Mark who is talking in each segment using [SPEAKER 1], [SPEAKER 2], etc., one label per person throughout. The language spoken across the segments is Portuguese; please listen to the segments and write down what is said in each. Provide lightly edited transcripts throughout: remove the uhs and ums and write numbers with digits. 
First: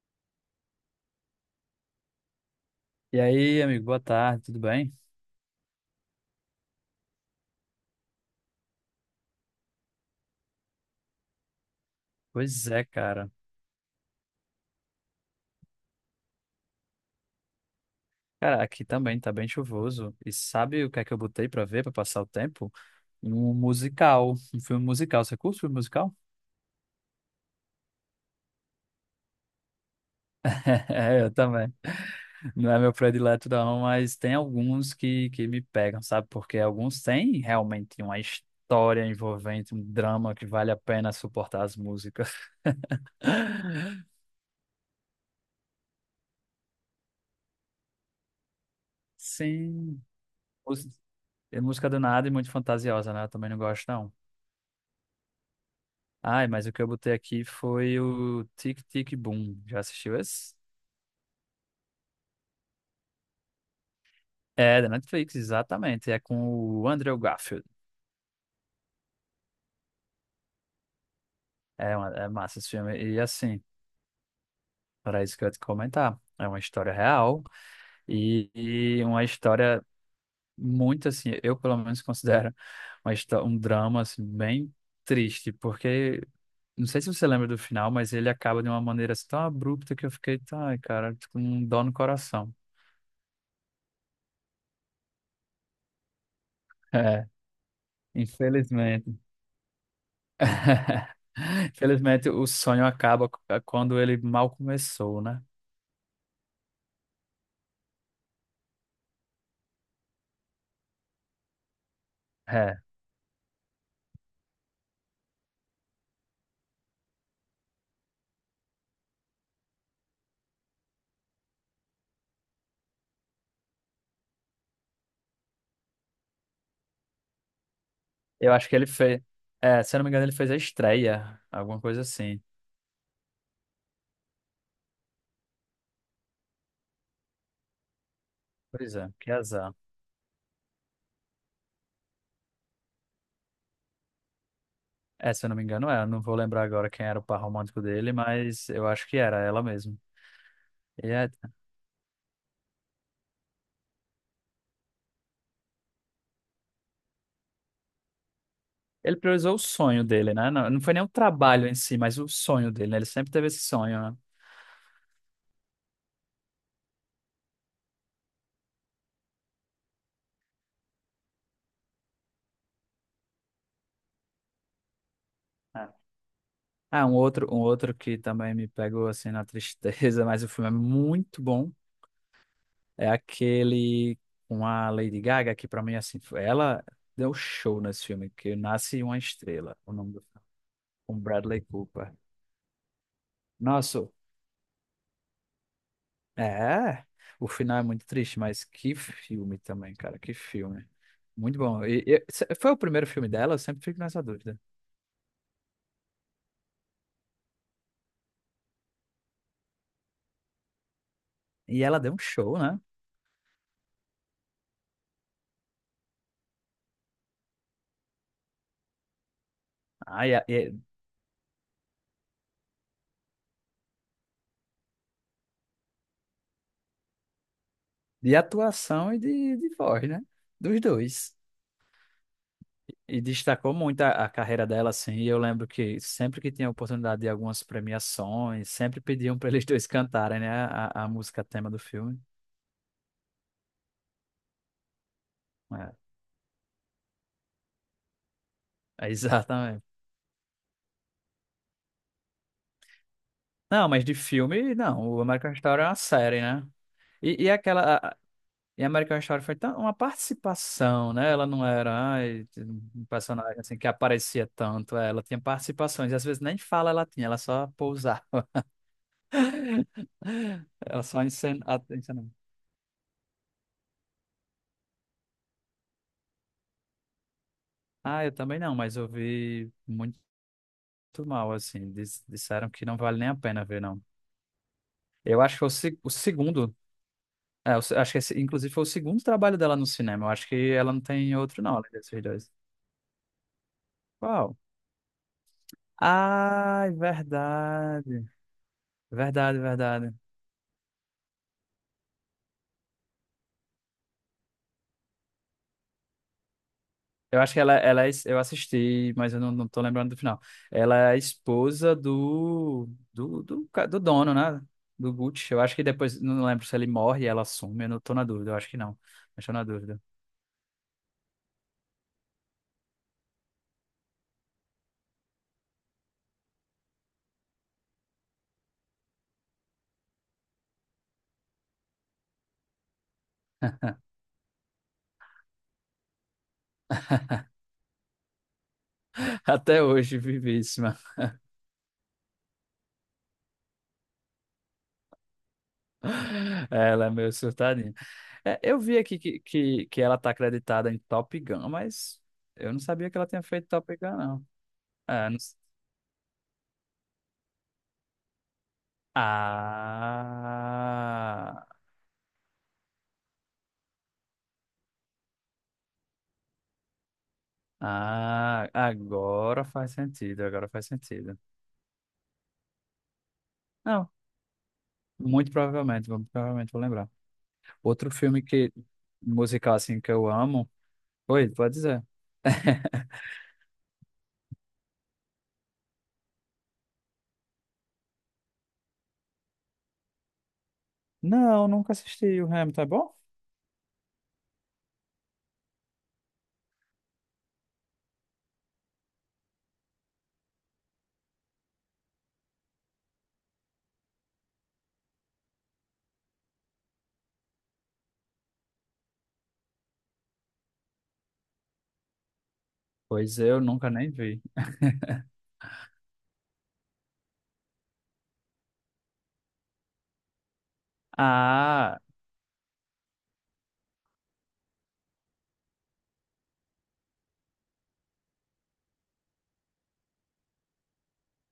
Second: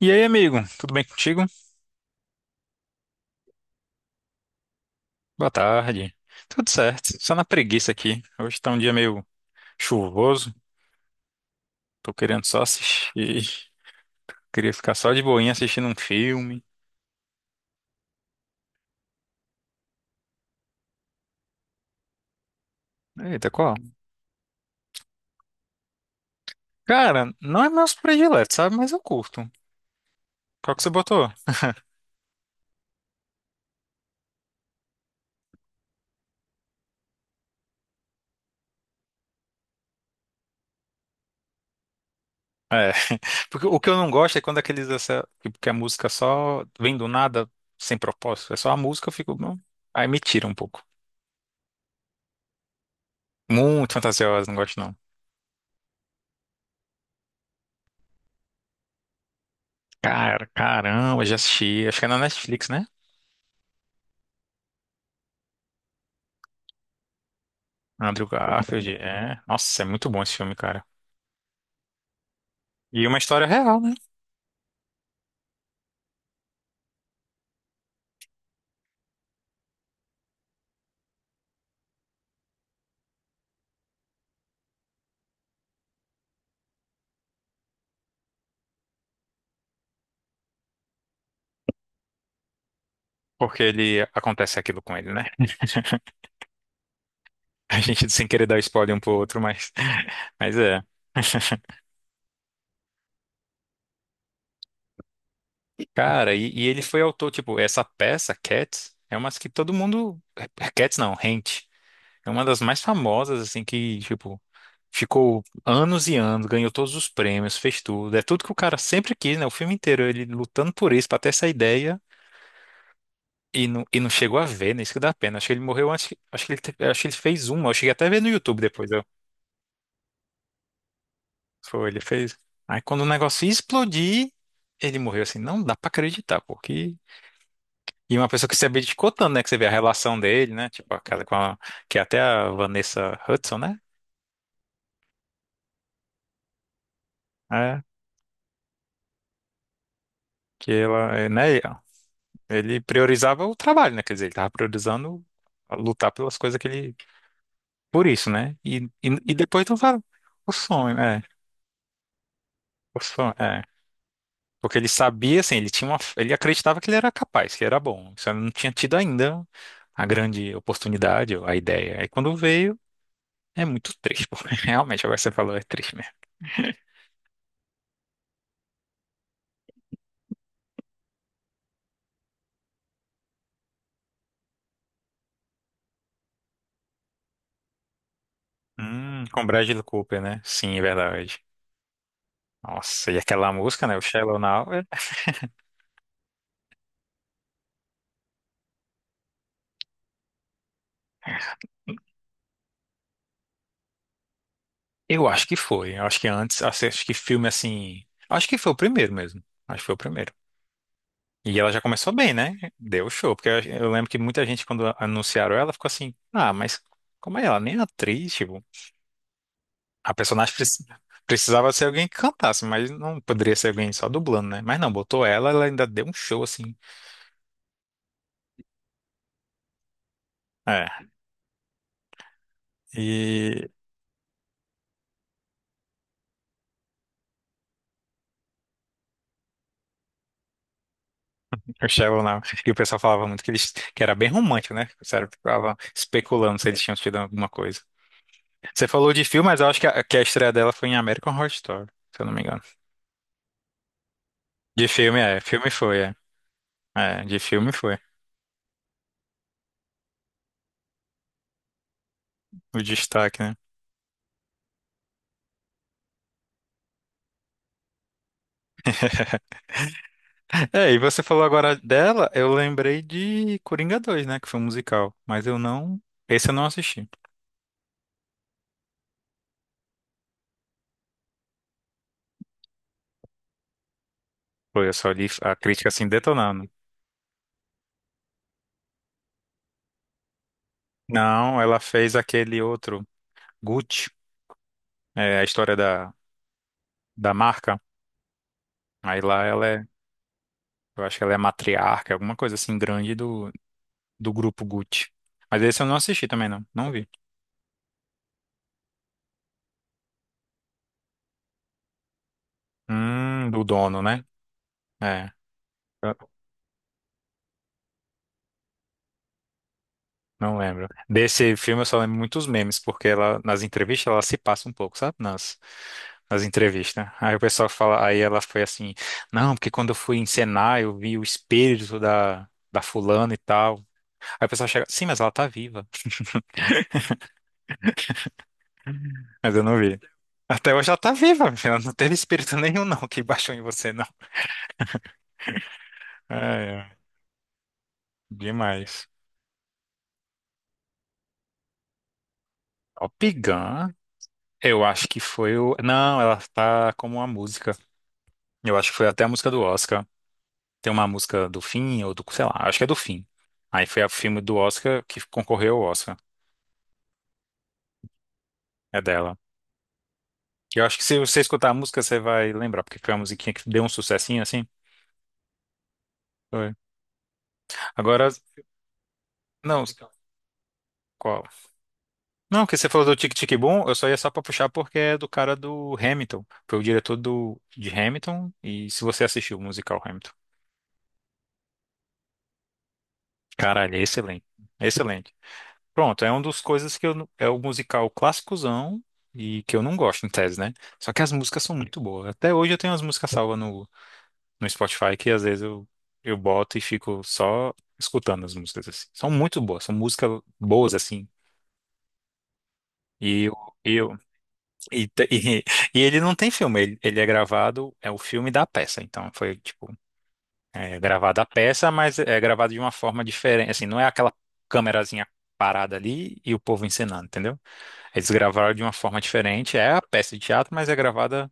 [SPEAKER 1] E aí, amigo, tudo bem contigo?
[SPEAKER 2] E aí, amigo, boa tarde, tudo bem?
[SPEAKER 1] Boa tarde. Tudo certo, só na preguiça aqui. Hoje tá um dia meio chuvoso, tô querendo só
[SPEAKER 2] Pois é,
[SPEAKER 1] assistir.
[SPEAKER 2] cara.
[SPEAKER 1] Queria ficar só de boinha assistindo um filme.
[SPEAKER 2] Cara, aqui também tá bem chuvoso. E sabe o que é que eu botei pra ver, pra passar o tempo?
[SPEAKER 1] Eita,
[SPEAKER 2] Um
[SPEAKER 1] qual?
[SPEAKER 2] musical, um filme musical. Você curte filme musical?
[SPEAKER 1] Cara, não é meus prediletos, sabe? Mas eu curto. Qual que você
[SPEAKER 2] É,
[SPEAKER 1] botou?
[SPEAKER 2] eu também. Não é meu predileto não, mas tem alguns que me pegam, sabe? Porque alguns têm realmente uma história envolvente, um drama que vale a pena suportar as músicas.
[SPEAKER 1] É, porque o que eu não gosto é quando aqueles, essa, tipo, que a música só vem do nada, sem propósito. É só a música, eu fico, não.
[SPEAKER 2] Sim.
[SPEAKER 1] Aí me tira um pouco.
[SPEAKER 2] Mús- É música do nada e muito fantasiosa, né? Eu também não gosto,
[SPEAKER 1] Muito
[SPEAKER 2] não.
[SPEAKER 1] fantasiosa, não gosto não.
[SPEAKER 2] Ai, mas o que eu botei aqui foi o Tic Tic Boom. Já assistiu
[SPEAKER 1] Cara,
[SPEAKER 2] esse?
[SPEAKER 1] caramba, já assisti. Acho que é na Netflix, né?
[SPEAKER 2] É, da Netflix, exatamente. É com o Andrew Garfield.
[SPEAKER 1] Andrew Garfield, é. Nossa, é muito bom esse filme, cara.
[SPEAKER 2] É, é massa esse filme.
[SPEAKER 1] E uma
[SPEAKER 2] E
[SPEAKER 1] história
[SPEAKER 2] assim,
[SPEAKER 1] real, né?
[SPEAKER 2] era isso que eu ia te comentar. É uma história real e uma história muito assim, eu pelo menos considero um drama assim, bem triste, porque não sei se você lembra do final, mas ele acaba de uma maneira assim, tão abrupta que eu fiquei, tá, ai, cara, tô com um dó no coração.
[SPEAKER 1] Porque ele acontece aquilo com ele, né?
[SPEAKER 2] É,
[SPEAKER 1] A gente sem querer dar spoiler um pro
[SPEAKER 2] infelizmente.
[SPEAKER 1] outro, mas, mas é.
[SPEAKER 2] Infelizmente, o sonho acaba quando ele mal começou, né?
[SPEAKER 1] Cara, e ele foi autor, tipo, essa peça, Cats, é uma que todo mundo. Cats não, Rent. É uma das
[SPEAKER 2] É,
[SPEAKER 1] mais famosas, assim, que, tipo, ficou anos e anos, ganhou todos os prêmios, fez tudo. É tudo que o cara sempre quis, né? O filme inteiro, ele lutando por isso, pra ter essa ideia. E não chegou a ver, né? Isso que dá pena. Acho que ele morreu antes. Acho que ele fez uma. Eu cheguei até a ver no
[SPEAKER 2] eu
[SPEAKER 1] YouTube
[SPEAKER 2] acho que ele
[SPEAKER 1] depois. Eu,
[SPEAKER 2] fez. É, se eu não me engano, ele fez a estreia, alguma
[SPEAKER 1] foi, ele
[SPEAKER 2] coisa
[SPEAKER 1] fez.
[SPEAKER 2] assim.
[SPEAKER 1] Aí quando o negócio ia explodir, ele morreu assim. Não dá pra acreditar, porque. E uma pessoa que se
[SPEAKER 2] Pois é,
[SPEAKER 1] abdicou
[SPEAKER 2] que
[SPEAKER 1] tanto, né? Que você vê a
[SPEAKER 2] azar.
[SPEAKER 1] relação dele, né? Tipo, aquela com a. Que é até a Vanessa Hudson, né?
[SPEAKER 2] É, se eu não me engano, é. Eu não vou lembrar agora quem era o par romântico
[SPEAKER 1] É.
[SPEAKER 2] dele, mas eu acho que era ela mesmo.
[SPEAKER 1] Que
[SPEAKER 2] E
[SPEAKER 1] ela, é,
[SPEAKER 2] é-
[SPEAKER 1] né? Ele priorizava o trabalho, né? Quer dizer, ele tava priorizando a lutar pelas coisas que ele. Por isso, né? E, e,
[SPEAKER 2] Ele
[SPEAKER 1] e
[SPEAKER 2] priorizou o
[SPEAKER 1] depois tu fala.
[SPEAKER 2] sonho dele, né?
[SPEAKER 1] O
[SPEAKER 2] Não, não foi
[SPEAKER 1] sonho,
[SPEAKER 2] nem o
[SPEAKER 1] é.
[SPEAKER 2] trabalho em si, mas o sonho dele, né?
[SPEAKER 1] O
[SPEAKER 2] Ele sempre
[SPEAKER 1] sonho,
[SPEAKER 2] teve esse
[SPEAKER 1] é.
[SPEAKER 2] sonho, né?
[SPEAKER 1] Porque ele sabia, assim, ele tinha uma, ele acreditava que ele era capaz, que ele era bom. Só não tinha tido ainda a grande oportunidade, ou a ideia. Aí quando veio, é muito triste, pô. Realmente, agora que você falou, é
[SPEAKER 2] É.
[SPEAKER 1] triste mesmo.
[SPEAKER 2] Ah, um outro que também me pegou assim na tristeza, mas o filme é muito bom. É aquele com a Lady Gaga, que pra mim, assim, ela deu show nesse filme, que Nasce uma
[SPEAKER 1] Com
[SPEAKER 2] Estrela,
[SPEAKER 1] Bradley
[SPEAKER 2] o nome
[SPEAKER 1] Cooper,
[SPEAKER 2] do
[SPEAKER 1] né?
[SPEAKER 2] filme,
[SPEAKER 1] Sim, é
[SPEAKER 2] com
[SPEAKER 1] verdade.
[SPEAKER 2] Bradley Cooper.
[SPEAKER 1] Nossa, e aquela música, né? O
[SPEAKER 2] Nossa,
[SPEAKER 1] Shallow Now.
[SPEAKER 2] é, o final é muito triste, mas que filme também, cara, que filme. Muito bom. Foi o primeiro filme dela, eu sempre fico nessa dúvida.
[SPEAKER 1] Eu acho que foi. Eu acho que antes, acho que filme assim. Acho que foi o primeiro mesmo. Acho que foi o primeiro. E ela já
[SPEAKER 2] E ela
[SPEAKER 1] começou
[SPEAKER 2] deu um
[SPEAKER 1] bem, né?
[SPEAKER 2] show, né?
[SPEAKER 1] Deu show. Porque eu lembro que muita gente, quando anunciaram ela, ficou assim: ah, mas como é ela? Nem é atriz, tipo. A
[SPEAKER 2] Ah,
[SPEAKER 1] personagem precisava ser alguém que cantasse, mas não poderia ser alguém só dublando, né? Mas não, botou ela ainda deu um show assim.
[SPEAKER 2] de atuação e de voz, né? Dos
[SPEAKER 1] É.
[SPEAKER 2] dois. E
[SPEAKER 1] E
[SPEAKER 2] destacou muito a carreira dela, assim. E eu lembro que sempre que tinha oportunidade de algumas premiações, sempre pediam para eles dois cantarem, né? A música tema do
[SPEAKER 1] o
[SPEAKER 2] filme.
[SPEAKER 1] Sheldon, né? E o pessoal falava muito que eles que era bem romântico, né? O pessoal ficava
[SPEAKER 2] É,
[SPEAKER 1] especulando se eles tinham tido alguma coisa. Você
[SPEAKER 2] é
[SPEAKER 1] falou de filme, mas eu acho
[SPEAKER 2] exatamente.
[SPEAKER 1] que que a estreia dela foi em American Horror Story, se eu não me engano.
[SPEAKER 2] Não, mas de filme,
[SPEAKER 1] De
[SPEAKER 2] não.
[SPEAKER 1] filme,
[SPEAKER 2] O
[SPEAKER 1] é.
[SPEAKER 2] American
[SPEAKER 1] Filme
[SPEAKER 2] Horror é uma
[SPEAKER 1] foi, é.
[SPEAKER 2] série, né?
[SPEAKER 1] É, de
[SPEAKER 2] E
[SPEAKER 1] filme foi.
[SPEAKER 2] E American Horror foi tão, uma participação, né? Ela não era ai,
[SPEAKER 1] O
[SPEAKER 2] um
[SPEAKER 1] destaque, né?
[SPEAKER 2] personagem assim que aparecia tanto. É, ela tinha participações. E às vezes nem fala ela tinha, ela só pousava.
[SPEAKER 1] É, e
[SPEAKER 2] Ela
[SPEAKER 1] você
[SPEAKER 2] só
[SPEAKER 1] falou agora
[SPEAKER 2] encenava.
[SPEAKER 1] dela, eu lembrei de Coringa 2, né? Que foi um musical, mas eu não. Esse eu não assisti.
[SPEAKER 2] Ah, eu também não, mas eu vi muito mal, assim. Disseram que não vale nem a pena ver, não.
[SPEAKER 1] Foi, eu só li
[SPEAKER 2] Eu
[SPEAKER 1] a
[SPEAKER 2] acho que foi
[SPEAKER 1] crítica assim
[SPEAKER 2] o
[SPEAKER 1] detonando.
[SPEAKER 2] segundo. É, eu acho que esse, inclusive foi o segundo trabalho dela no cinema. Eu acho que ela não tem
[SPEAKER 1] Não,
[SPEAKER 2] outro, não,
[SPEAKER 1] ela
[SPEAKER 2] além
[SPEAKER 1] fez
[SPEAKER 2] desses dois.
[SPEAKER 1] aquele outro, Gucci,
[SPEAKER 2] Qual?
[SPEAKER 1] é, a história da,
[SPEAKER 2] Ah, é
[SPEAKER 1] da marca.
[SPEAKER 2] verdade.
[SPEAKER 1] Aí lá
[SPEAKER 2] Verdade,
[SPEAKER 1] ela é,
[SPEAKER 2] verdade.
[SPEAKER 1] eu acho que ela é matriarca, alguma coisa assim grande do grupo Gucci. Mas esse eu não assisti também, não. Não vi.
[SPEAKER 2] Eu acho que ela eu assisti, mas eu não tô lembrando do final. Ela é a esposa
[SPEAKER 1] Do
[SPEAKER 2] do
[SPEAKER 1] dono, né?
[SPEAKER 2] dono, né? Do
[SPEAKER 1] É.
[SPEAKER 2] Gucci. Eu acho que depois, não lembro se ele morre e ela assume, eu não tô na dúvida, eu acho que não. Mas tô na dúvida.
[SPEAKER 1] Não lembro. Desse filme eu só lembro muitos memes, porque ela, nas entrevistas ela se passa um pouco, sabe? Nas entrevistas. Aí o pessoal fala, aí ela foi assim, não, porque quando eu fui encenar eu vi o espírito da fulana e tal. Aí o pessoal chega, sim, mas ela tá viva. Mas eu não
[SPEAKER 2] Até
[SPEAKER 1] vi.
[SPEAKER 2] hoje,
[SPEAKER 1] Até hoje ela
[SPEAKER 2] vivíssima.
[SPEAKER 1] tá viva, minha filha. Não teve espírito nenhum, não, que baixou em você, não. É, é,
[SPEAKER 2] Ela é meio surtadinha. É, eu vi
[SPEAKER 1] demais.
[SPEAKER 2] aqui que ela tá acreditada em Top Gun, mas eu não sabia
[SPEAKER 1] Top
[SPEAKER 2] que ela tinha feito
[SPEAKER 1] Gun,
[SPEAKER 2] Top Gun, não.
[SPEAKER 1] eu acho que
[SPEAKER 2] É, não
[SPEAKER 1] foi
[SPEAKER 2] s-
[SPEAKER 1] o. Não, ela tá como uma música. Eu acho que foi até a música do Oscar. Tem uma música do
[SPEAKER 2] ah,
[SPEAKER 1] Fim, ou do, sei lá, acho que é do Fim. Aí foi o filme do Oscar que concorreu ao Oscar.
[SPEAKER 2] ah,
[SPEAKER 1] É dela.
[SPEAKER 2] agora faz sentido, agora
[SPEAKER 1] Eu
[SPEAKER 2] faz
[SPEAKER 1] acho que se
[SPEAKER 2] sentido.
[SPEAKER 1] você escutar a música, você vai lembrar, porque foi uma musiquinha que deu um
[SPEAKER 2] Não,
[SPEAKER 1] sucessinho assim.
[SPEAKER 2] muito provavelmente, provavelmente
[SPEAKER 1] Foi.
[SPEAKER 2] vou lembrar. Outro
[SPEAKER 1] Agora,
[SPEAKER 2] filme que musical
[SPEAKER 1] não,
[SPEAKER 2] assim que eu amo.
[SPEAKER 1] qual?
[SPEAKER 2] Oi, pode dizer.
[SPEAKER 1] Não, que você falou do Tic Tic Boom, eu só ia só pra puxar porque é do cara do Hamilton. Foi o diretor de Hamilton, e se você assistiu o musical Hamilton.
[SPEAKER 2] Não, nunca assisti o Hamilton, é bom?
[SPEAKER 1] Caralho, é excelente. Excelente. Pronto, é uma das coisas que eu, é o musical clássicozão e que eu não gosto em tese, né? Só que as músicas são muito boas. Até hoje eu tenho as músicas salvas no Spotify que às vezes eu boto e fico só escutando as músicas assim. São muito boas, são músicas boas assim.
[SPEAKER 2] Pois
[SPEAKER 1] E eu,
[SPEAKER 2] eu nunca nem
[SPEAKER 1] eu
[SPEAKER 2] vi.
[SPEAKER 1] e, te- e, e ele não tem filme, ele é gravado, é o filme da peça, então foi tipo, é gravada a peça,
[SPEAKER 2] Ah,
[SPEAKER 1] mas é gravado de uma forma diferente, assim, não é aquela câmerazinha parada ali e o povo encenando, entendeu? Eles gravaram de uma forma diferente. É a peça de teatro, mas é gravada,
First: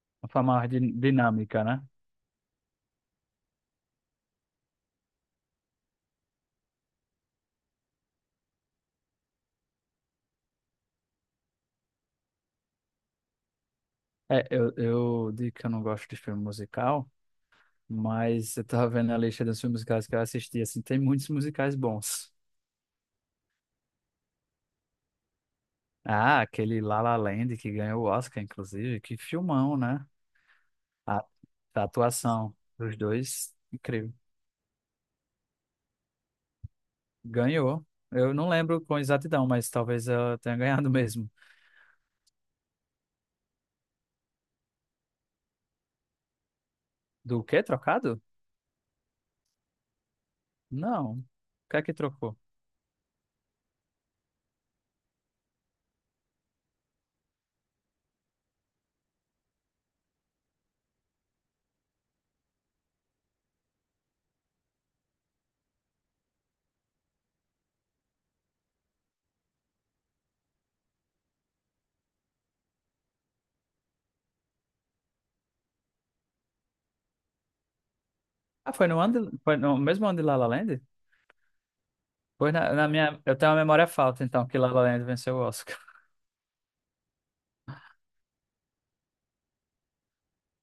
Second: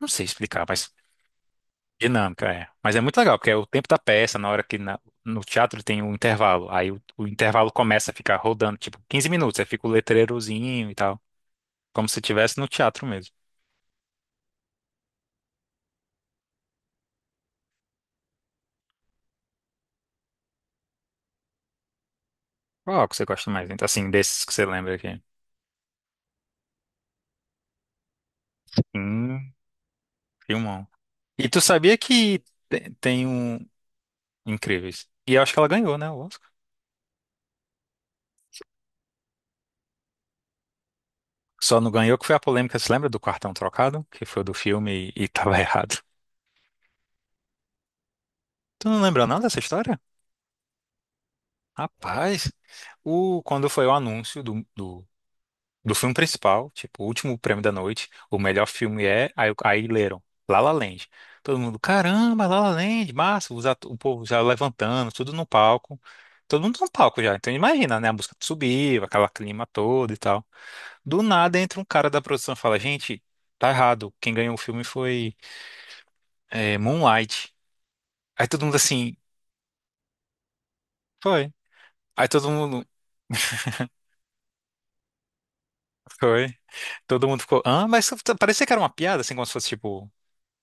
[SPEAKER 1] não sei
[SPEAKER 2] a forma
[SPEAKER 1] explicar,
[SPEAKER 2] mais
[SPEAKER 1] mas
[SPEAKER 2] dinâmica, né?
[SPEAKER 1] dinâmica é. Mas é muito legal, porque é o tempo da peça, na hora que no teatro tem um intervalo. Aí o intervalo começa a ficar rodando, tipo, 15 minutos, aí fica o letreirozinho e tal. Como se estivesse no teatro mesmo.
[SPEAKER 2] É, eu digo que eu não gosto de filme musical, mas eu tava vendo a lista dos filmes musicais que eu assisti, assim, tem muitos musicais bons.
[SPEAKER 1] Qual que você gosta mais, então, assim, desses que você lembra aqui?
[SPEAKER 2] Ah, aquele La La Land que ganhou o Oscar, inclusive. Que
[SPEAKER 1] Hum,
[SPEAKER 2] filmão, né?
[SPEAKER 1] filmão.
[SPEAKER 2] A,
[SPEAKER 1] E tu
[SPEAKER 2] a
[SPEAKER 1] sabia que
[SPEAKER 2] atuação dos
[SPEAKER 1] tem
[SPEAKER 2] dois,
[SPEAKER 1] um...
[SPEAKER 2] incrível.
[SPEAKER 1] Incríveis. E eu acho que ela ganhou, né, o Oscar?
[SPEAKER 2] Ganhou. Eu não lembro com exatidão, mas talvez eu tenha ganhado mesmo.
[SPEAKER 1] Só não ganhou que foi a polêmica, você lembra do cartão trocado? Que foi do filme e tava errado.
[SPEAKER 2] Do quê? Trocado?
[SPEAKER 1] Tu não lembra nada dessa história?
[SPEAKER 2] Não. O que é que trocou?
[SPEAKER 1] Rapaz, o, quando foi o anúncio do filme principal, tipo, o último prêmio da noite, o melhor filme é, aí leram, La La Land. Todo mundo, caramba, La La Land, massa, o povo já levantando, tudo no palco. Todo mundo no palco já, então imagina, né, a música subir, aquela clima todo e tal. Do nada entra um cara da produção e fala, gente, tá errado, quem ganhou o filme foi Moonlight. Aí todo
[SPEAKER 2] Ah,
[SPEAKER 1] mundo assim,
[SPEAKER 2] foi no mesmo ano de La La Land?
[SPEAKER 1] foi. Aí todo
[SPEAKER 2] Pois na,
[SPEAKER 1] mundo,
[SPEAKER 2] na minha. Eu tenho uma memória falta, então, que La La Land venceu o Oscar.
[SPEAKER 1] foi. Todo mundo ficou, ah, mas parecia que era uma piada, assim, como se fosse tipo.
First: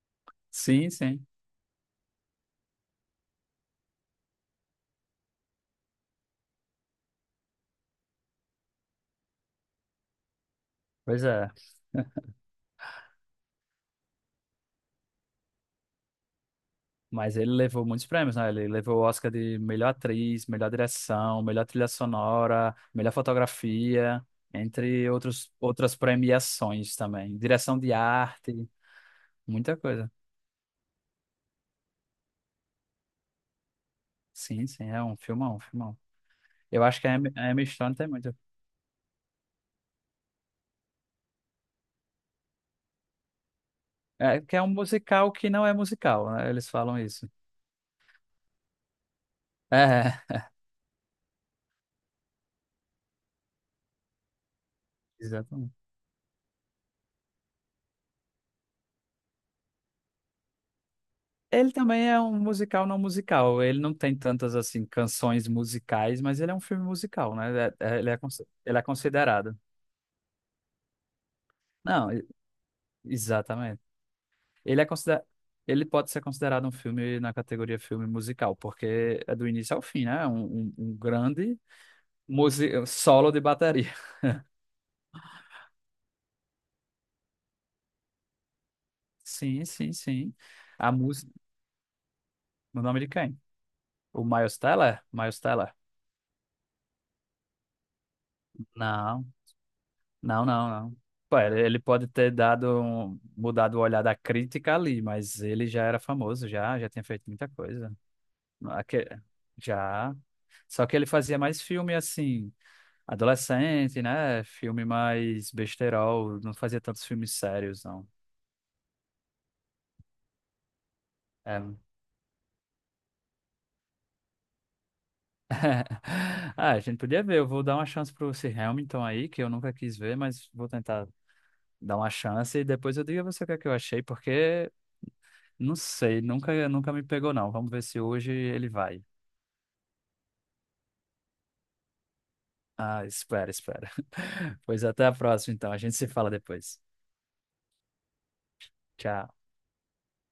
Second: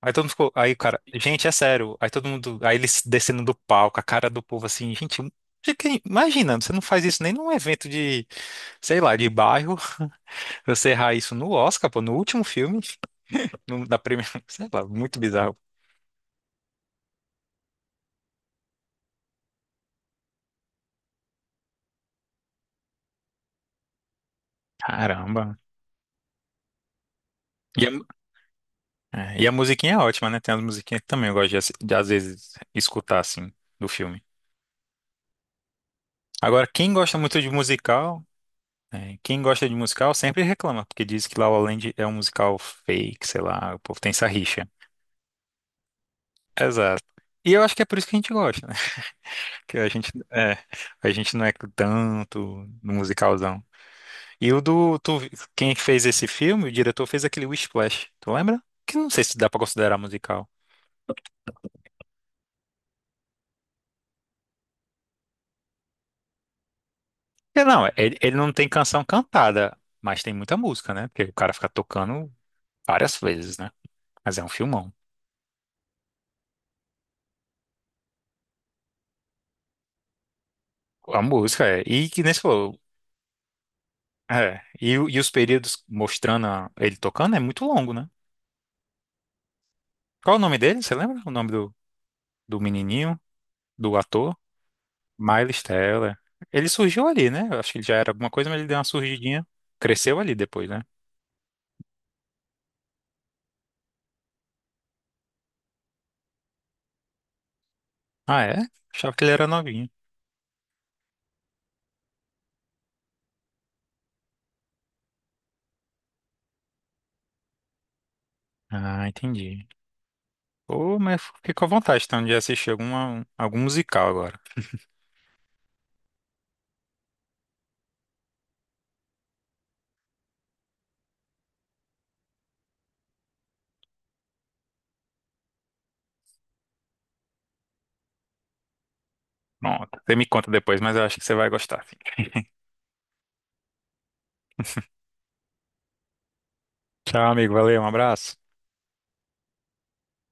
[SPEAKER 1] Aí todo mundo ficou, aí,
[SPEAKER 2] Sim,
[SPEAKER 1] cara,
[SPEAKER 2] sim.
[SPEAKER 1] gente, é sério. Aí todo mundo, aí eles descendo do palco, a cara do povo assim, gente, imagina, você não faz isso nem num evento de, sei lá, de bairro, você errar
[SPEAKER 2] Pois
[SPEAKER 1] isso
[SPEAKER 2] é.
[SPEAKER 1] no Oscar, pô, no último filme, da primeira, sei lá, muito bizarro.
[SPEAKER 2] Mas ele levou muitos prêmios, né? Ele levou o Oscar de melhor atriz, melhor direção, melhor trilha sonora, melhor fotografia, entre outros,
[SPEAKER 1] Caramba.
[SPEAKER 2] outras premiações também. Direção
[SPEAKER 1] E a,
[SPEAKER 2] de arte,
[SPEAKER 1] e a
[SPEAKER 2] muita
[SPEAKER 1] musiquinha é
[SPEAKER 2] coisa.
[SPEAKER 1] ótima, né? Tem as musiquinhas que também eu gosto de, de, às vezes, escutar, assim, do filme.
[SPEAKER 2] Sim, sim, é um filmão, um filmão.
[SPEAKER 1] Agora,
[SPEAKER 2] Eu
[SPEAKER 1] quem
[SPEAKER 2] acho que a
[SPEAKER 1] gosta
[SPEAKER 2] Emma
[SPEAKER 1] muito de
[SPEAKER 2] a Emma Stone tem
[SPEAKER 1] musical.
[SPEAKER 2] muito.
[SPEAKER 1] É, quem gosta de musical sempre reclama, porque diz que La La Land é um musical fake, sei lá, o povo tem essa
[SPEAKER 2] É, que é
[SPEAKER 1] rixa.
[SPEAKER 2] um musical que não é musical, né? Eles falam
[SPEAKER 1] Exato.
[SPEAKER 2] isso.
[SPEAKER 1] E eu acho que é por isso que a gente gosta, né? Que a gente,
[SPEAKER 2] É,
[SPEAKER 1] é, a gente não é tanto no musicalzão. E o do, tu-
[SPEAKER 2] exatamente.
[SPEAKER 1] quem fez esse filme, o diretor fez aquele Whiplash, tu lembra? Que eu não sei se dá pra considerar musical.
[SPEAKER 2] Ele também é um musical não musical. Ele não tem tantas, assim, canções musicais, mas ele é um filme musical, né?
[SPEAKER 1] É, Não, ele, ele não tem
[SPEAKER 2] Ele é
[SPEAKER 1] canção
[SPEAKER 2] considerado.
[SPEAKER 1] cantada, mas tem muita música, né? Porque o cara fica
[SPEAKER 2] Não,
[SPEAKER 1] tocando várias vezes, né?
[SPEAKER 2] exatamente.
[SPEAKER 1] Mas é um
[SPEAKER 2] Ele é
[SPEAKER 1] filmão.
[SPEAKER 2] considera... Ele pode ser considerado um filme na categoria filme musical, porque é do início ao fim, né? É um
[SPEAKER 1] A
[SPEAKER 2] grande
[SPEAKER 1] música é. E que nem você falou,
[SPEAKER 2] solo de bateria.
[SPEAKER 1] É. E os períodos mostrando ele tocando é muito longo, né?
[SPEAKER 2] Sim, sim, sim.
[SPEAKER 1] Qual o nome dele?
[SPEAKER 2] A
[SPEAKER 1] Você lembra o
[SPEAKER 2] música.
[SPEAKER 1] nome do
[SPEAKER 2] O nome de
[SPEAKER 1] menininho,
[SPEAKER 2] quem?
[SPEAKER 1] do
[SPEAKER 2] O
[SPEAKER 1] ator?
[SPEAKER 2] Miles Teller? Miles
[SPEAKER 1] Miles
[SPEAKER 2] Teller?
[SPEAKER 1] Teller. Ele surgiu ali, né? Eu acho que ele já era alguma coisa, mas ele deu uma
[SPEAKER 2] Não,
[SPEAKER 1] surgidinha. Cresceu ali
[SPEAKER 2] não,
[SPEAKER 1] depois,
[SPEAKER 2] não,
[SPEAKER 1] né?
[SPEAKER 2] não. Pô, ele pode ter dado mudado o olhar da crítica ali, mas ele já era famoso, já tinha feito muita coisa.
[SPEAKER 1] Ah, é?
[SPEAKER 2] Aque...
[SPEAKER 1] Achava que ele era novinho.
[SPEAKER 2] Já. Só que ele fazia mais filme assim, adolescente, né? Filme mais besterol, não fazia tantos filmes sérios, não.
[SPEAKER 1] Ah, entendi. Pô, mas fiquei
[SPEAKER 2] É.
[SPEAKER 1] com vontade então de assistir alguma, algum musical agora.
[SPEAKER 2] Ah, a gente podia ver, eu vou dar uma chance pro esse Hamilton aí, que eu nunca quis ver, mas vou tentar dar uma chance e depois eu digo a você o que é que eu achei, porque não sei, nunca me pegou não. Vamos ver se hoje ele vai.
[SPEAKER 1] Pronto. Você me conta depois, mas eu acho que você vai gostar, sim.
[SPEAKER 2] Ah, espera, espera. Pois até a próxima, então. A gente se fala depois.
[SPEAKER 1] Tchau, amigo. Valeu, um abraço.
[SPEAKER 2] Tchau.